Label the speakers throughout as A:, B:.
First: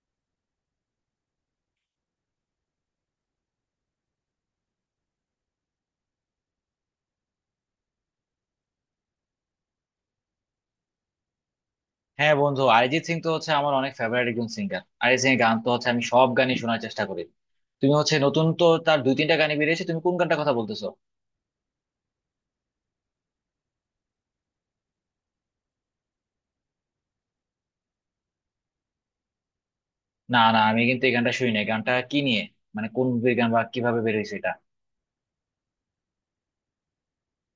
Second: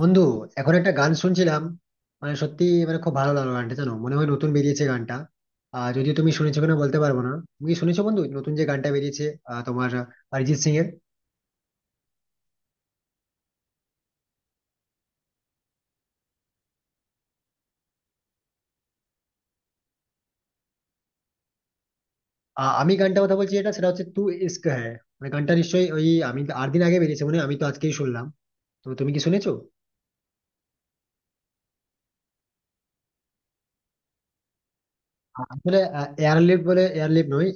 A: বন্ধু, এখন একটা গান শুনছিলাম। মানে সত্যি, মানে খুব ভালো লাগলো গানটা, জানো মনে হয় নতুন বেরিয়েছে গানটা। যদিও তুমি শুনেছো কিনা বলতে পারবো না। তুমি কি শুনেছো বন্ধু, নতুন যে গানটা বেরিয়েছে? তোমার অরিজিৎ সিং এর।
B: হ্যাঁ বন্ধু, অরিজিৎ সিং তো হচ্ছে আমার অনেক ফেভারিট একজন সিঙ্গার। অরিজিৎ সিং এর গান তো হচ্ছে আমি সব গানই শোনার চেষ্টা করি। তুমি হচ্ছে নতুন তো তার দুই তিনটা গানই বেরিয়েছে, তুমি কোন গানটার কথা বলতেছো?
A: আমি গানটা কথা বলছি, এটা সেটা হচ্ছে ইস্ক হ্যায়। মানে গানটা নিশ্চয়ই ওই আমি 8 দিন আগে বেরিয়েছে, মানে আমি তো আজকেই শুনলাম। তো তুমি কি শুনেছো?
B: না, না আমি কিন্তু এই গানটা শুনি নাই। গানটা কি নিয়ে, মানে কোন মুভির গান বা কিভাবে বেরিয়েছে এটা?
A: আসলে এয়ারলিফট বলে, এয়ারলিফট নয়,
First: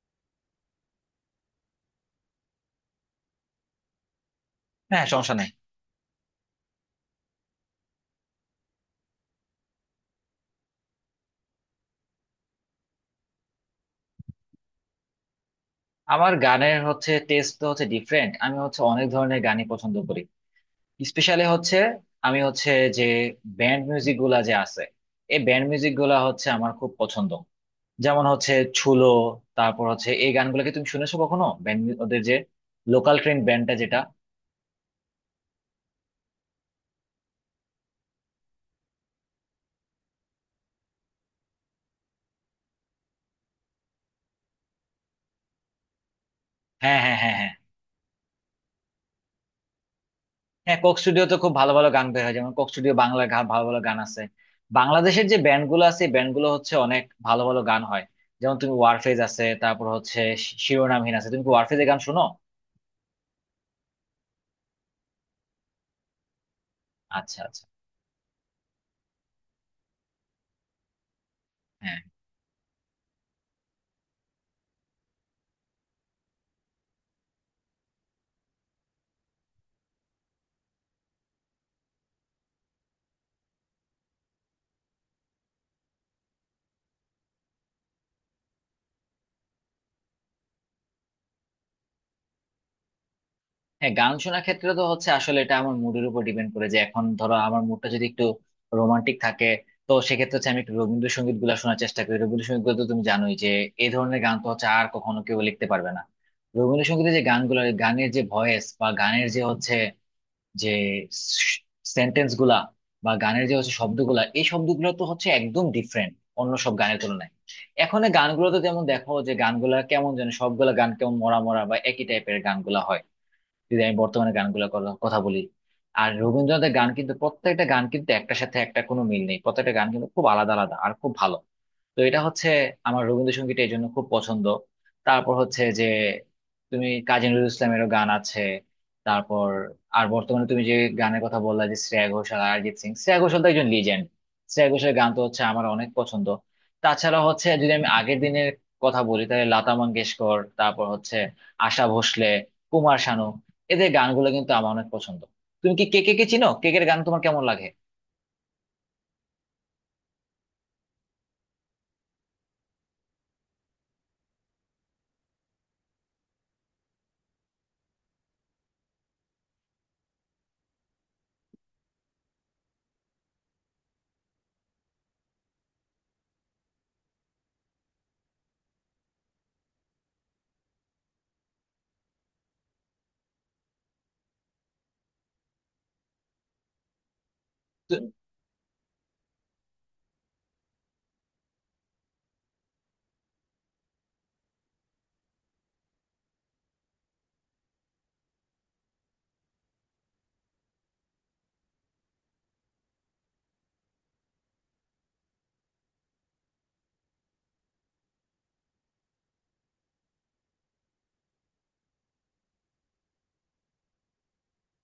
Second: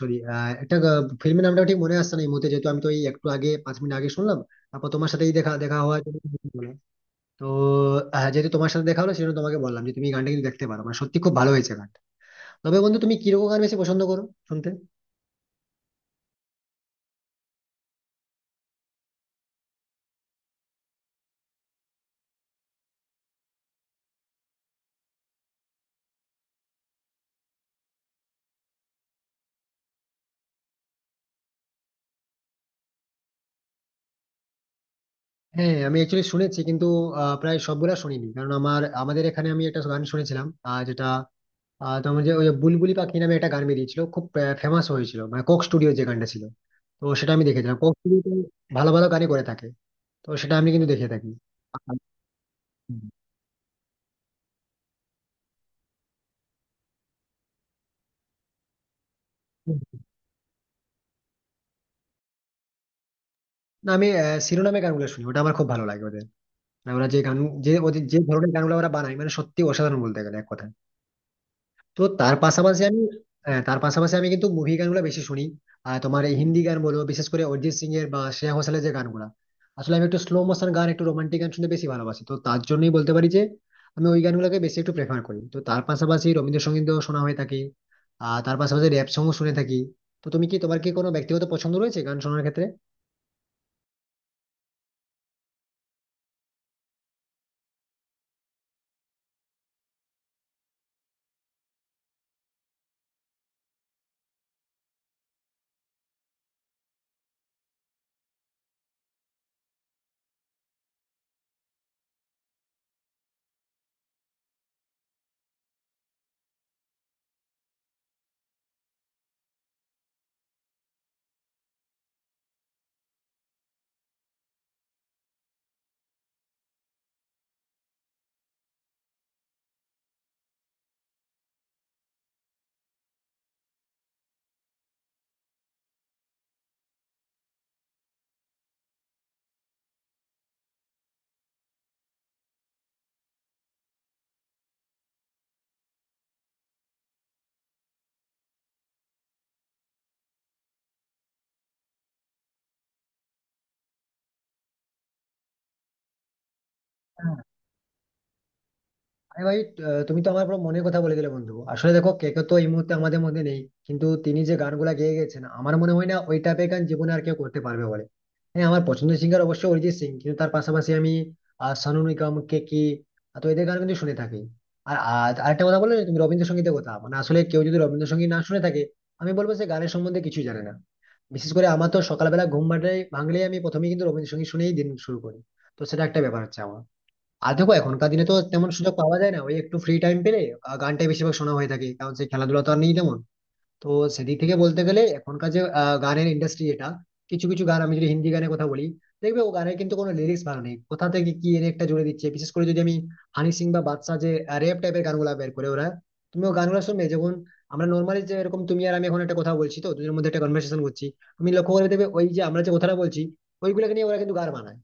A: সরি, একটা ফিল্মের নামটা ঠিক মনে আসছে না এই মুহূর্তে, যেহেতু আমি তো এই একটু আগে 5 মিনিট আগে শুনলাম। তারপর
B: হ্যাঁ,
A: তোমার সাথে এই
B: সমস্যা নাই।
A: দেখা দেখা হওয়া। তো যেহেতু তোমার সাথে দেখা হলো সেজন্য তোমাকে বললাম যে তুমি এই গানটা কিন্তু দেখতে পারো, মানে সত্যি খুব ভালো হয়েছে গান। তবে বন্ধু, তুমি কিরকম গান বেশি পছন্দ করো শুনতে?
B: আমার গানের হচ্ছে টেস্ট তো হচ্ছে ডিফারেন্ট, আমি হচ্ছে অনেক ধরনের গানই পছন্দ করি। স্পেশালি হচ্ছে, আমি হচ্ছে যে ব্যান্ড মিউজিক গুলা যে আছে, এই ব্যান্ড মিউজিক গুলা হচ্ছে আমার খুব পছন্দ। যেমন হচ্ছে ছুলো, তারপর হচ্ছে এই গানগুলো কি তুমি শুনেছো কখনো ব্যান্ড ওদের যে লোকাল ট্রেন ব্যান্ডটা, যেটা।
A: হ্যাঁ, আমি অ্যাকচুয়ালি শুনেছি, কিন্তু প্রায় সবগুলা শুনিনি। কারণ আমার আমাদের এখানে আমি একটা গান শুনেছিলাম, তোমার যে ওই বুলবুলি পাখি নামে একটা গান বেরিয়েছিল, খুব ফেমাস হয়েছিল, মানে কোক স্টুডিও যে গানটা ছিল।
B: হ্যাঁ,
A: তো
B: হ্যাঁ,
A: সেটা
B: হ্যাঁ,
A: আমি
B: হ্যাঁ।
A: দেখেছিলাম। কোক স্টুডিও ভালো ভালো গানই করে থাকে, তো সেটা আমি
B: হ্যাঁ,
A: কিন্তু
B: কোক
A: দেখে থাকি।
B: স্টুডিওতে খুব ভালো ভালো
A: আর-
B: গান বের হয়। যেমন কোক স্টুডিও বাংলা ভালো ভালো গান আছে। বাংলাদেশের যে ব্যান্ড গুলো আছে, ব্যান্ড গুলো হচ্ছে অনেক ভালো ভালো গান হয়। যেমন তুমি ওয়ারফেজ আছে, তারপর হচ্ছে শিরোনামহীন আছে। তুমি কি ওয়ারফেজের গান শোনো?
A: না, আমি শিরোনামে গানগুলো শুনি, ওটা আমার খুব ভালো লাগে ওদের। না, ওরা যে গান,
B: আচ্ছা, আচ্ছা।
A: যে ওদের যে ধরনের গানগুলো ওরা বানায়, মানে সত্যি অসাধারণ বলতে গেলে এক কথায়।
B: হ্যাঁ,
A: তো তার পাশাপাশি আমি, হ্যাঁ, তার পাশাপাশি আমি কিন্তু মুভি গানগুলো বেশি শুনি। আর তোমার এই হিন্দি গান বলো, বিশেষ করে অরিজিৎ সিং এর বা শ্রেয়া ঘোষালের যে গানগুলো। আসলে আমি একটু স্লো মোশন গান, একটু রোমান্টিক গান শুনতে বেশি ভালোবাসি, তো তার জন্যই বলতে পারি যে আমি ওই গানগুলোকে বেশি একটু প্রেফার করি। তো তার পাশাপাশি রবীন্দ্রসঙ্গীতও শোনা হয়ে থাকে, আর তার পাশাপাশি র‍্যাপ সংও শুনে থাকি। তো তুমি কি, তোমার কি কোনো ব্যক্তিগত পছন্দ রয়েছে গান শোনার ক্ষেত্রে?
B: হ্যাঁ, গান শোনার ক্ষেত্রে তো হচ্ছে আসলে এটা আমার মুডের উপর ডিপেন্ড করে। যে এখন ধরো আমার মুডটা যদি একটু রোমান্টিক থাকে, তো সেক্ষেত্রে হচ্ছে আমি একটু রবীন্দ্রসঙ্গীত গুলা শোনার চেষ্টা করি। রবীন্দ্রসঙ্গীত গুলো তো তুমি জানোই যে এই ধরনের গান তো হচ্ছে আর কখনো কেউ লিখতে পারবে না। রবীন্দ্রসঙ্গীতের যে গানগুলো, গানের যে ভয়েস বা গানের যে হচ্ছে, যে সেন্টেন্স গুলা বা গানের যে হচ্ছে শব্দগুলা, এই শব্দগুলো তো হচ্ছে একদম ডিফারেন্ট অন্য সব গানের তুলনায়। এখন এই গানগুলো তো যেমন দেখো যে গানগুলা কেমন যেন, সবগুলা গান কেমন মরা মরা বা একই টাইপের গানগুলা হয়, যদি আমি বর্তমানে গানগুলোর কথা বলি। আর রবীন্দ্রনাথের গান কিন্তু প্রত্যেকটা গান কিন্তু একটার সাথে একটা কোনো মিল নেই, প্রত্যেকটা গান কিন্তু খুব আলাদা আলাদা আর খুব ভালো। তো এটা হচ্ছে আমার রবীন্দ্রসঙ্গীত এই জন্য খুব পছন্দ। তারপর হচ্ছে যে তুমি কাজী নজরুল ইসলামেরও গান আছে। তারপর আর বর্তমানে তুমি যে গানের কথা বললা, যে শ্রেয়া ঘোষাল আর অরিজিৎ সিং, শ্রেয়া ঘোষাল তো একজন লিজেন্ড। শ্রেয়া ঘোষালের গান তো হচ্ছে আমার অনেক পছন্দ। তাছাড়া হচ্ছে যদি আমি আগের দিনের কথা বলি, তাহলে লতা মঙ্গেশকর, তারপর হচ্ছে আশা ভোসলে, কুমার শানু, এদের গানগুলো কিন্তু আমার অনেক পছন্দ। তুমি কি কে কে, কে চিনো কে কে? গান তোমার কেমন লাগে?
A: আরে ভাই, তুমি তো আমার পুরো মনের কথা বলে দিলে বন্ধু। আসলে দেখো কেকে তো এই মুহূর্তে আমাদের মধ্যে নেই, কিন্তু তিনি যে গানগুলা গেয়ে গেছেন আমার মনে হয় না ওই টাইপের গান জীবনে আর কেউ করতে পারবে বলে। হ্যাঁ, আমার পছন্দের সিঙ্গার অবশ্যই অরিজিৎ সিং, কিন্তু তার পাশাপাশি আমি সোনু নিগম, কেকি, তো এদের গান কিন্তু শুনে থাকি। আর আর আরেকটা কথা বললে না তুমি রবীন্দ্রসঙ্গীতের কথা, মানে আসলে কেউ যদি রবীন্দ্রসঙ্গীত না শুনে থাকে, আমি বলবো সে গানের সম্বন্ধে কিছুই জানে না। বিশেষ করে আমার তো সকালবেলা ঘুম ভাঙলেই আমি প্রথমেই কিন্তু রবীন্দ্রসঙ্গীত শুনেই দিন শুরু করি। তো সেটা একটা ব্যাপার হচ্ছে আমার। আর দেখো এখনকার
B: তু-
A: দিনে তো তেমন সুযোগ পাওয়া যায় না, ওই একটু ফ্রি টাইম পেলে গানটাই বেশিরভাগ শোনা হয়ে থাকে, কারণ সেই খেলাধুলা তো আর নেই তেমন। তো সেদিক থেকে বলতে গেলে এখনকার যে গানের ইন্ডাস্ট্রি, এটা কিছু কিছু গান আমি যদি হিন্দি গানের কথা বলি, দেখবে ও গানের কিন্তু কোনো লিরিক্স ভালো নেই, কোথা থেকে কি এনে একটা জুড়ে দিচ্ছে। বিশেষ করে যদি আমি হানি সিং বা বাদশা যে র্যাপ টাইপের গানগুলা বের করে ওরা, তুমি ও গানগুলো শুনবে যখন, আমরা নর্মালি যে এরকম তুমি আর আমি এখন একটা কথা বলছি, তো দুজনের মধ্যে একটা কনভার্সেশন করছি, তুমি লক্ষ্য করে দেখবে ওই যে আমরা যে কথাটা বলছি, ওইগুলোকে নিয়ে ওরা কিন্তু গান বানায়।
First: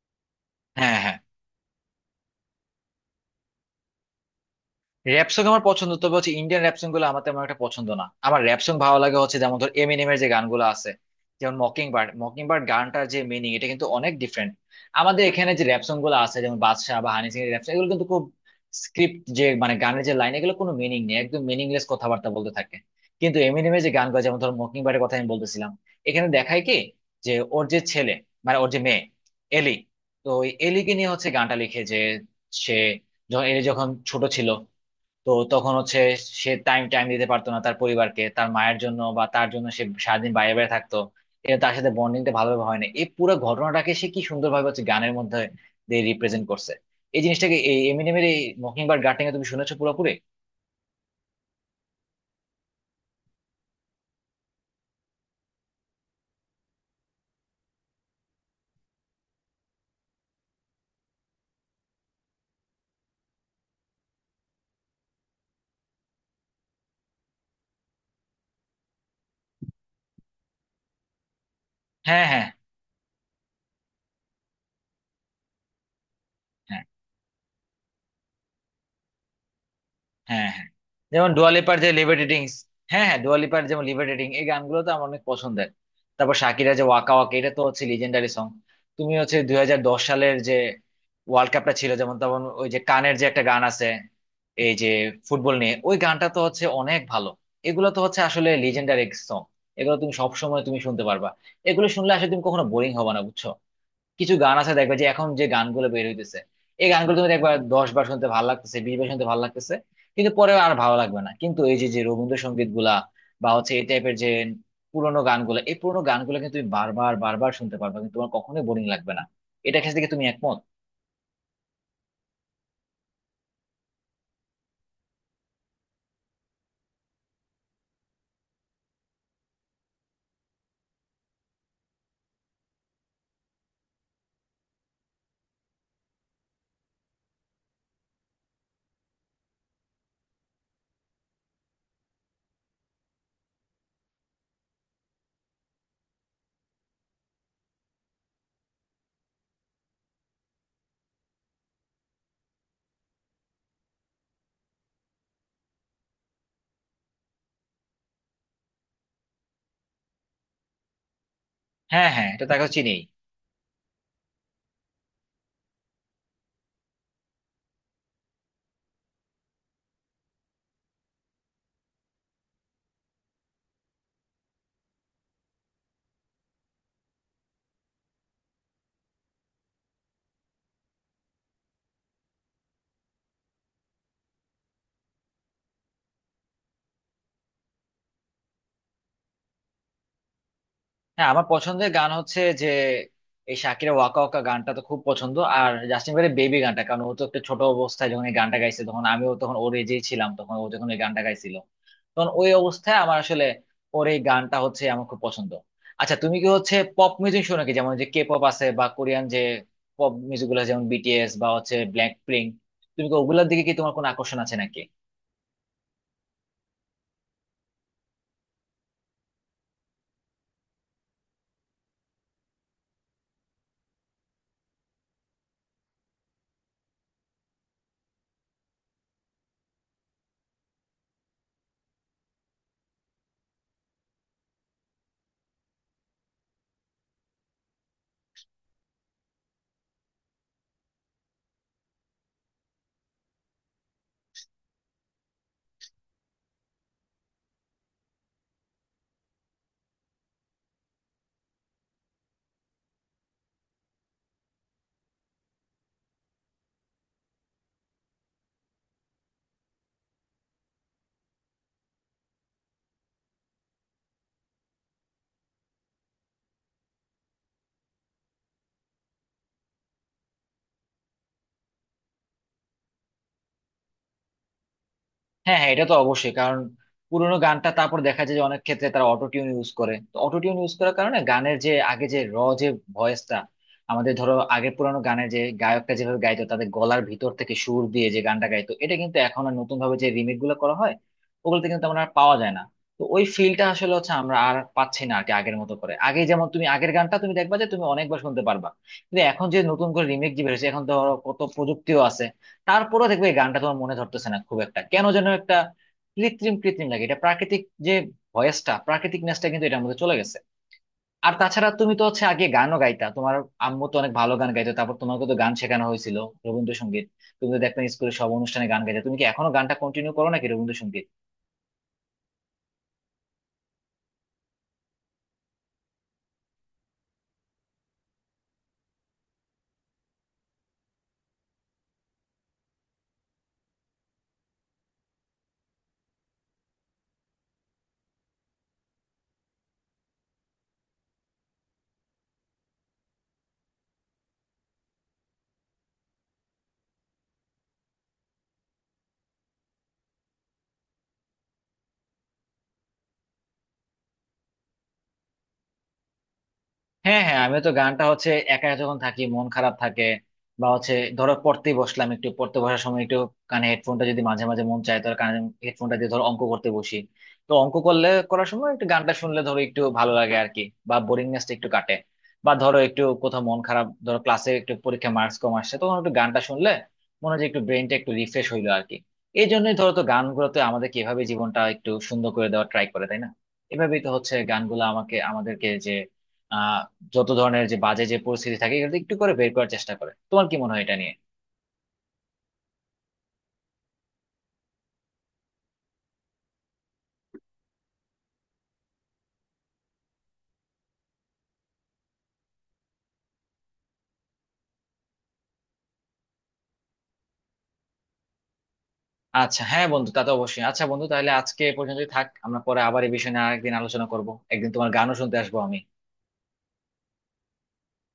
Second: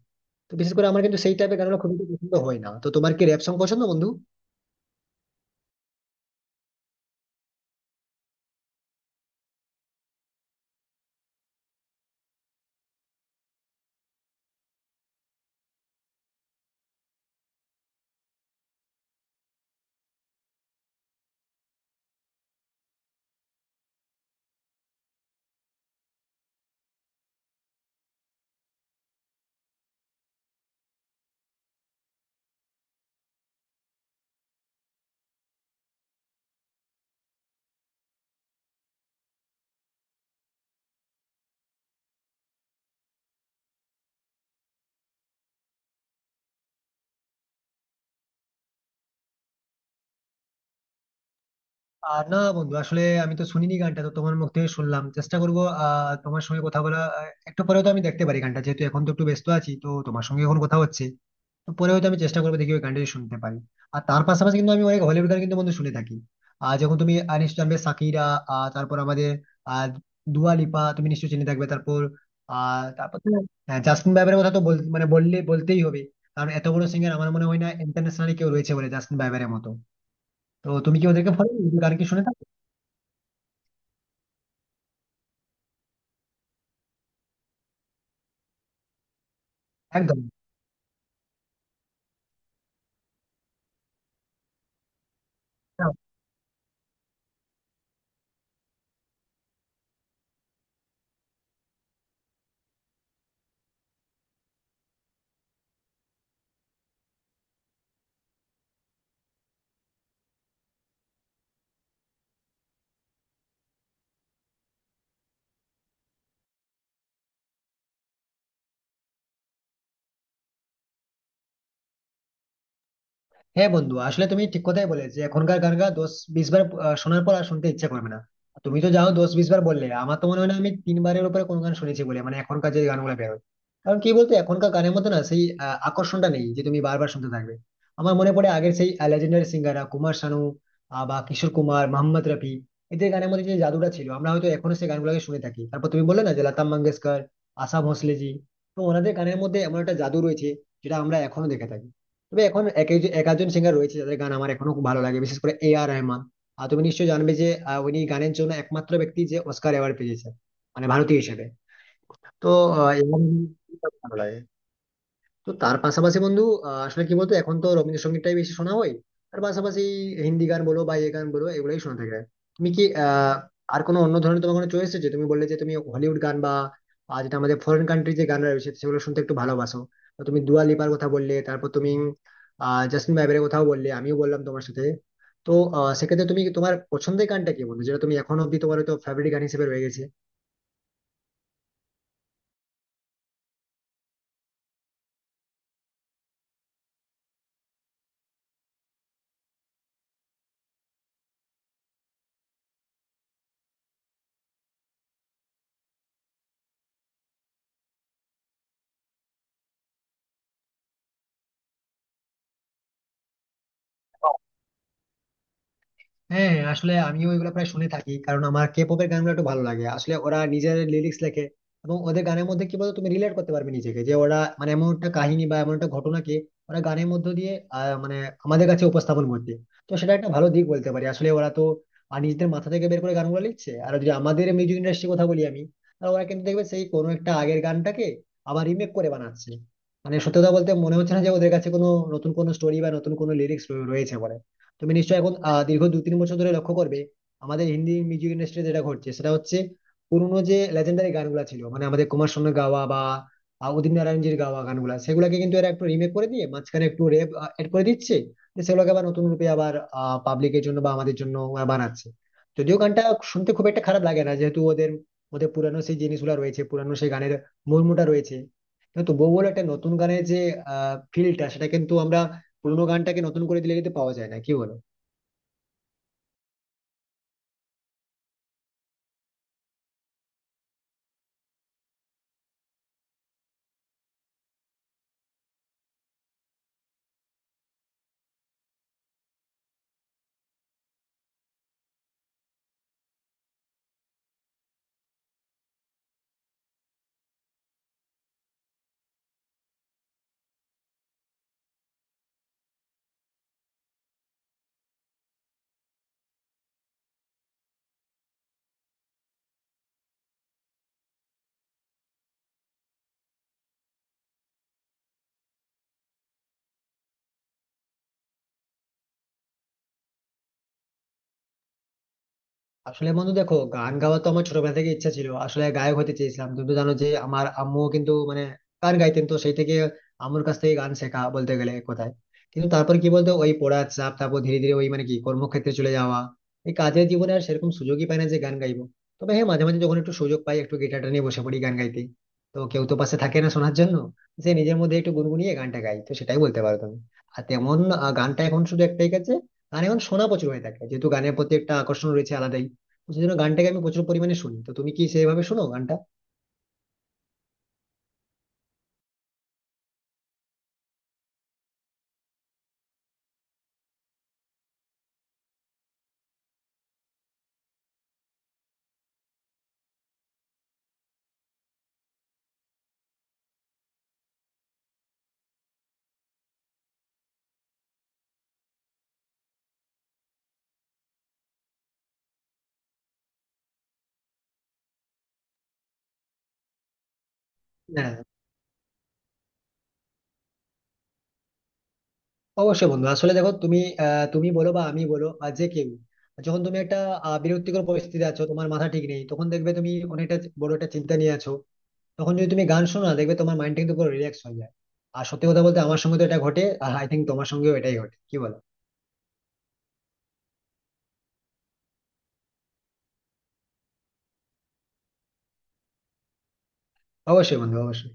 A: তো বিশেষ করে
B: হ্যাঁ,
A: আমার
B: হ্যাঁ,
A: কিন্তু সেই টাইপের গানগুলো খুব একটা পছন্দ হয় না। তো তোমার কি র্যাপ সং পছন্দ বন্ধু?
B: র্যাপ সং আমার পছন্দ। তবে হচ্ছে ইন্ডিয়ান র্যাপ সং গুলো আমার তেমন একটা পছন্দ না। আমার র্যাপ সং ভালো লাগে হচ্ছে, যেমন ধর এমিনেমের যে গানগুলো আছে, যেমন মকিং বার্ড, মকিং বার্ড গানটার যে মিনিং, এটা কিন্তু অনেক ডিফারেন্ট। আমাদের এখানে যে র্যাপ সং গুলো আছে যেমন বাদশা বা হানি সিং এর র্যাপ সং, এগুলো কিন্তু খুব স্ক্রিপ্ট, যে মানে গানের যে লাইন, এগুলো কোনো মিনিং নেই, একদম মিনিংলেস কথাবার্তা বলতে থাকে। কিন্তু এমিনেমের যে গানগুলো, যেমন ধর মকিং বার্ডের কথা আমি বলতেছিলাম, এখানে দেখায় কি যে ওর যে ছেলে, মানে ওর যে মেয়ে, এলি, তো ওই এলিকে নিয়ে হচ্ছে গানটা লিখে। যে সে যখন, এলি যখন ছোট ছিল, তো তখন হচ্ছে সে টাইম টাইম দিতে পারতো না তার পরিবারকে, তার মায়ের জন্য বা তার জন্য, সে সারাদিন বাইরে বাইরে থাকতো। এটা তার সাথে বন্ডিংটা ভালোভাবে হয় না। এই পুরো ঘটনাটাকে সে কি সুন্দরভাবে হচ্ছে গানের মধ্যে দিয়ে রিপ্রেজেন্ট করছে, এই জিনিসটাকে, এই এমিনেমের এই মকিংবার্ড গার্ডেনিং এ। তুমি শুনেছো পুরোপুরি?
A: আর না বন্ধু, আসলে আমি তো শুনিনি গানটা, তো তোমার মুখ থেকে শুনলাম, চেষ্টা করবো। তোমার সঙ্গে কথা বলা একটু পরেও তো আমি দেখতে পারি গানটা, যেহেতু এখন তো একটু ব্যস্ত আছি, তো তোমার সঙ্গে এখন কথা হচ্ছে। তো পরে হয়তো আমি চেষ্টা করবো দেখি ওই গানটা যদি শুনতে পারি। আর তার পাশাপাশি কিন্তু আমি অনেক হলিউড গান কিন্তু বন্ধু শুনে থাকি। আর যখন তুমি নিশ্চয়ই জানবে সাকিরা, আহ, তারপর আমাদের আহ দুয়া লিপা তুমি নিশ্চয়ই চিনে থাকবে। তারপর
B: হ্যাঁ, হ্যাঁ,
A: আহ তারপর তো হ্যাঁ, জাস্টিন বাইবারের কথা তো বল, মানে বললে বলতেই হবে, কারণ এত
B: হ্যাঁ,
A: বড় সিঙ্গার আমার মনে হয় না ইন্টারন্যাশনালি কেউ রয়েছে বলে জাস্টিন বাইবারের মতো।
B: হ্যাঁ, হ্যাঁ,
A: তো তুমি কি
B: যেমন
A: ওদেরকে ফলো,
B: ডুয়ালিপার যে
A: গান কি শুনে থাকো?
B: লিভারেটিংস। হ্যাঁ, হ্যাঁ, ডুয়ালিপার যেমন লিভারেটিং, এই গানগুলো তো আমার অনেক পছন্দের। তারপর শাকিরা যে ওয়াকা ওয়াকা, এটা তো হচ্ছে লিজেন্ডারি সং। তুমি হচ্ছে 2010
A: একদম।
B: সালের যে ওয়ার্ল্ড কাপটা ছিল, যেমন তখন ওই যে কানের যে একটা গান আছে, এই যে ফুটবল নিয়ে, ওই গানটা তো হচ্ছে অনেক ভালো। এগুলো তো হচ্ছে আসলে লিজেন্ডারি সং, এগুলো তুমি সব সময় তুমি শুনতে পারবা, এগুলো শুনলে আসলে তুমি কখনো বোরিং হবে না, বুঝছো? কিছু গান আছে দেখবে, যে এখন যে গানগুলো বের হইতেছে, এই গানগুলো তুমি দেখবে দশ বার শুনতে ভালো লাগতেছে, বিশ বার শুনতে ভালো লাগতেছে, কিন্তু পরে আর ভালো লাগবে না। কিন্তু এই যে, যে রবীন্দ্রসঙ্গীত গুলা বা হচ্ছে এই টাইপের যে পুরোনো গানগুলো, এই পুরোনো গানগুলো কিন্তু তুমি বারবার বারবার শুনতে পারবে, কিন্তু তোমার কখনোই বোরিং লাগবে না। এটা ক্ষেত্রে কি তুমি একমত?
A: হ্যাঁ বন্ধু, আসলে তুমি ঠিক কথাই বলে যে এখনকার গান গা 10-20 বার শোনার পর আর শুনতে ইচ্ছা করবে না। তুমি তো যাও 10-20 বার বললে, আমার তো মনে হয় না আমি 3 বারের উপরে কোনো গান শুনেছি বলে, মানে এখনকার যে গানগুলো বেরোয়। কারণ কি বলতো, এখনকার গানের মতো না সেই আকর্ষণটা নেই যে তুমি বারবার শুনতে থাকবে। আমার মনে পড়ে আগের সেই লেজেন্ডারি সিঙ্গাররা, কুমার শানু বা কিশোর কুমার, মোহাম্মদ রফি, এদের গানের মধ্যে যে জাদুটা ছিল, আমরা হয়তো এখনো সেই গানগুলোকে শুনে থাকি। তারপর তুমি বললে না যে লতা মঙ্গেশকর, আশা ভোঁসলেজি, তো ওনাদের গানের মধ্যে এমন একটা জাদু রয়েছে যেটা আমরা এখনো দেখে থাকি। তবে এখন এক আধজন সিঙ্গার রয়েছে যাদের গান আমার এখনো খুব ভালো লাগে, বিশেষ করে এ আর রহমান। আর তুমি নিশ্চয়ই জানবে যে উনি গানের জন্য একমাত্র ব্যক্তি যে অস্কার অ্যাওয়ার্ড পেয়েছে, মানে ভারতীয় হিসেবে।
B: হ্যাঁ, হ্যাঁ, এটা
A: তো
B: তাকে চিনি।
A: এ আর রহমান খুব ভালো লাগে। তো তার পাশাপাশি বন্ধু, আসলে কি বলতো, এখন তো রবীন্দ্রসঙ্গীতটাই বেশি শোনা হয়, তার পাশাপাশি হিন্দি গান বলো বা এই গান বলো, এগুলোই শোনা থাকে। তুমি কি আর কোনো অন্য ধরনের, তোমার কোনো চয়েস আছে? তুমি বললে যে তুমি হলিউড গান বা যেটা আমাদের ফরেন কান্ট্রি যে গান রয়েছে সেগুলো শুনতে একটু ভালোবাসো। তো তুমি দুয়া লিপার কথা বললে, তারপর তুমি জাস্টিন বাইবারের কথাও বললে, আমিও বললাম তোমার সাথে। তো সেক্ষেত্রে তুমি তোমার পছন্দের গানটা কি বলবো যেটা তুমি এখন অব্দি তোমার তো ফেভারিট গান হিসেবে রয়ে গেছে?
B: হ্যাঁ, আমার পছন্দের গান হচ্ছে যে এই শাকিরা ওয়াকা ওয়াকা গানটা তো খুব পছন্দ, আর জাস্টিন বিবারের বেবি গানটা। কারণ ও তো একটা ছোট অবস্থায় যখন এই গানটা গাইছে, তখন আমিও তখন ওর এজেই ছিলাম। তখন ও যখন এই গানটা গাইছিল, তখন ওই অবস্থায় আমার আসলে ওর এই গানটা হচ্ছে আমার খুব পছন্দ। আচ্ছা, তুমি কি হচ্ছে পপ মিউজিক শোনো কি, যেমন যে কে পপ আছে বা কোরিয়ান যে পপ মিউজিক গুলো আছে, যেমন বিটিএস বা হচ্ছে ব্ল্যাক পিঙ্ক? তুমি কি ওগুলোর দিকে কি তোমার কোনো আকর্ষণ আছে নাকি?
A: হ্যাঁ আসলে আমিও এগুলো প্রায় শুনে থাকি, কারণ আমার কে পপের গানগুলো একটু ভালো লাগে। আসলে ওরা নিজের লিরিক্স লেখে, এবং ওদের গানের মধ্যে কি বলতো তুমি রিলেট করতে পারবে নিজেকে, যে ওরা মানে এমন একটা কাহিনী বা এমন একটা ঘটনাকে ওরা গানের মধ্য দিয়ে মানে আমাদের কাছে উপস্থাপন করছে। তো সেটা একটা ভালো দিক বলতে পারি। আসলে ওরা তো নিজেদের মাথা থেকে বের করে গানগুলো লিখছে। আর যদি আমাদের মিউজিক ইন্ডাস্ট্রির কথা বলি আমি, তাহলে ওরা কিন্তু দেখবে সেই কোনো একটা আগের গানটাকে আবার রিমেক করে বানাচ্ছে। মানে সত্যি কথা বলতে মনে হচ্ছে না যে ওদের কাছে কোনো নতুন কোনো স্টোরি বা নতুন কোনো লিরিক্স রয়েছে বলে। তুমি নিশ্চয়ই এখন দীর্ঘ 2-3 বছর ধরে লক্ষ্য করবে আমাদের হিন্দি মিউজিক ইন্ডাস্ট্রি যেটা ঘটছে, সেটা হচ্ছে পুরোনো যে লেজেন্ডারি গানগুলো ছিল, মানে আমাদের কুমার শানুর গাওয়া বা উদিত নারায়ণজীর গাওয়া গানগুলা, সেগুলোকে কিন্তু এরা একটু রিমেক করে দিয়ে মাঝখানে একটু রেপ এড করে দিচ্ছে। তো সেগুলোকে আবার নতুন রূপে আবার পাবলিকের জন্য বা আমাদের জন্য ওরা বানাচ্ছে। যদিও গানটা শুনতে খুব একটা খারাপ লাগে না যেহেতু ওদের ওদের পুরানো সেই জিনিসগুলো রয়েছে, পুরানো সেই গানের মর্মটা রয়েছে। কিন্তু তবুও বলে একটা নতুন গানের যে ফিলটা, সেটা কিন্তু আমরা পুরোনো গানটাকে নতুন করে দিলে কিন্তু পাওয়া যায় না, কি বলো?
B: হ্যাঁ, হ্যাঁ, এটা তো অবশ্যই। কারণ পুরোনো গানটা তারপর দেখা যায় যে অনেক ক্ষেত্রে তারা অটো টিউন ইউজ করে। তো অটো টিউন ইউজ করার কারণে গানের যে আগে যে র যে ভয়েসটা, আমাদের ধরো আগের পুরোনো গানে যে গায়কটা যেভাবে গাইতো, তাদের গলার ভিতর থেকে সুর দিয়ে যে গানটা গাইতো, এটা কিন্তু এখন আর নতুন ভাবে যে রিমেক গুলো করা হয়, ওগুলোতে কিন্তু আমরা আর পাওয়া যায় না। তো ওই ফিলটা আসলে হচ্ছে আমরা আর পাচ্ছি না আর কি, আগের মতো করে। আগে যেমন তুমি আগের গানটা তুমি দেখবা যে তুমি অনেকবার শুনতে পারবা, কিন্তু এখন যে নতুন করে রিমেক যে বেরোছে, এখন ধরো কত প্রযুক্তিও আছে, তারপরেও দেখবে এই গানটা তোমার মনে ধরতেছে না খুব একটা, কেন যেন একটা কৃত্রিম কৃত্রিম লাগে। এটা প্রাকৃতিক, যে ভয়েসটা, প্রাকৃতিক নেসটা কিন্তু এটার মধ্যে চলে গেছে। আর তাছাড়া তুমি তো হচ্ছে আগে গানও গাইতা, তোমার আম্মু তো অনেক ভালো গান গাইতো, তারপর তোমাকে তো গান শেখানো হয়েছিল রবীন্দ্রসঙ্গীত। তুমি তো দেখতাম স্কুলে সব অনুষ্ঠানে গান গাইতে। তুমি কি এখনো গানটা কন্টিনিউ করো নাকি রবীন্দ্রসঙ্গীত?
A: আসলে বন্ধু দেখো, গান গাওয়া তো আমার ছোটবেলা থেকে ইচ্ছা ছিল, আসলে গায়ক হতে চেয়েছিলাম। তুমি তো জানো যে আমার আম্মু কিন্তু মানে গান গাইতেন, তো সেই থেকে আম্মুর কাছ থেকে গান শেখা বলতে গেলে কোথায়। কিন্তু তারপর কি বলতো ওই পড়ার চাপ, তারপর ধীরে ধীরে ওই মানে কি কর্মক্ষেত্রে চলে যাওয়া, এই কাজের জীবনে আর সেরকম সুযোগই পাই না যে গান গাইবো। তবে হ্যাঁ, মাঝে মাঝে যখন একটু সুযোগ পাই একটু গিটারটা নিয়ে বসে পড়ি গান গাইতে। তো কেউ তো পাশে থাকে না শোনার জন্য, যে নিজের মধ্যে একটু গুনগুনিয়ে গানটা গাই, তো সেটাই বলতে পারো তুমি। আর তেমন গানটা এখন শুধু একটাই কাছে। গান এখন শোনা প্রচুর হয়ে থাকে, যেহেতু গানের প্রতি একটা আকর্ষণ রয়েছে আলাদাই, সেজন্য গানটাকে আমি প্রচুর পরিমাণে শুনি। তো তুমি কি সেইভাবে শোনো গানটা?
B: হ্যাঁ, হ্যাঁ, আমি তো গানটা হচ্ছে একা যখন থাকি, মন খারাপ থাকে, বা হচ্ছে ধরো পড়তেই বসলাম, একটু পড়তে বসার সময় একটু কানে হেডফোনটা যদি, মাঝে মাঝে মন চায় ধর কানে হেডফোনটা দিয়ে ধরো অঙ্ক করতে বসি, তো অঙ্ক করলে করার সময় একটু গানটা শুনলে ধরো একটু ভালো লাগে আর কি, বা বোরিংনেসটা একটু কাটে। বা ধরো একটু কোথাও মন খারাপ, ধরো ক্লাসে একটু পরীক্ষা মার্কস কম আসছে, তখন একটু গানটা শুনলে মনে হয় যে একটু ব্রেনটা একটু রিফ্রেশ হইলো আর কি। এই জন্যই ধরো তো গানগুলোতে আমাদের কিভাবে জীবনটা একটু সুন্দর করে দেওয়ার ট্রাই করে, তাই না? এভাবেই তো হচ্ছে গানগুলো আমাকে, আমাদেরকে যে যত ধরনের যে বাজে
A: হ্যাঁ,
B: যে পরিস্থিতি থাকে, এগুলো একটু করে বের করার চেষ্টা করে। তোমার কি মনে হয় এটা নিয়ে?
A: অবশ্যই বন্ধু। আসলে দেখো, তুমি তুমি বলো বা আমি বলো বা যে কেউ, যখন তুমি একটা বিরক্তিকর পরিস্থিতিতে আছো, তোমার মাথা ঠিক নেই, তখন দেখবে তুমি অনেকটা বড় একটা চিন্তা নিয়ে আছো, তখন যদি তুমি গান শোনো না, দেখবে তোমার মাইন্ড কিন্তু পুরো রিল্যাক্স হয়ে যায়। আর সত্যি কথা বলতে আমার সঙ্গে তো এটা ঘটে, আই থিঙ্ক তোমার সঙ্গেও এটাই ঘটে, কি বলো?
B: আচ্ছা, হ্যাঁ বন্ধু, তা তো অবশ্যই। আচ্ছা বন্ধু, তাহলে আজকে এ পর্যন্তই থাক, আমরা পরে আবার এই বিষয় নিয়ে আরেকদিন আলোচনা করব। একদিন তোমার গানও শুনতে আসবো আমি।
A: অবশ্যই বন্ধু, অবশ্যই।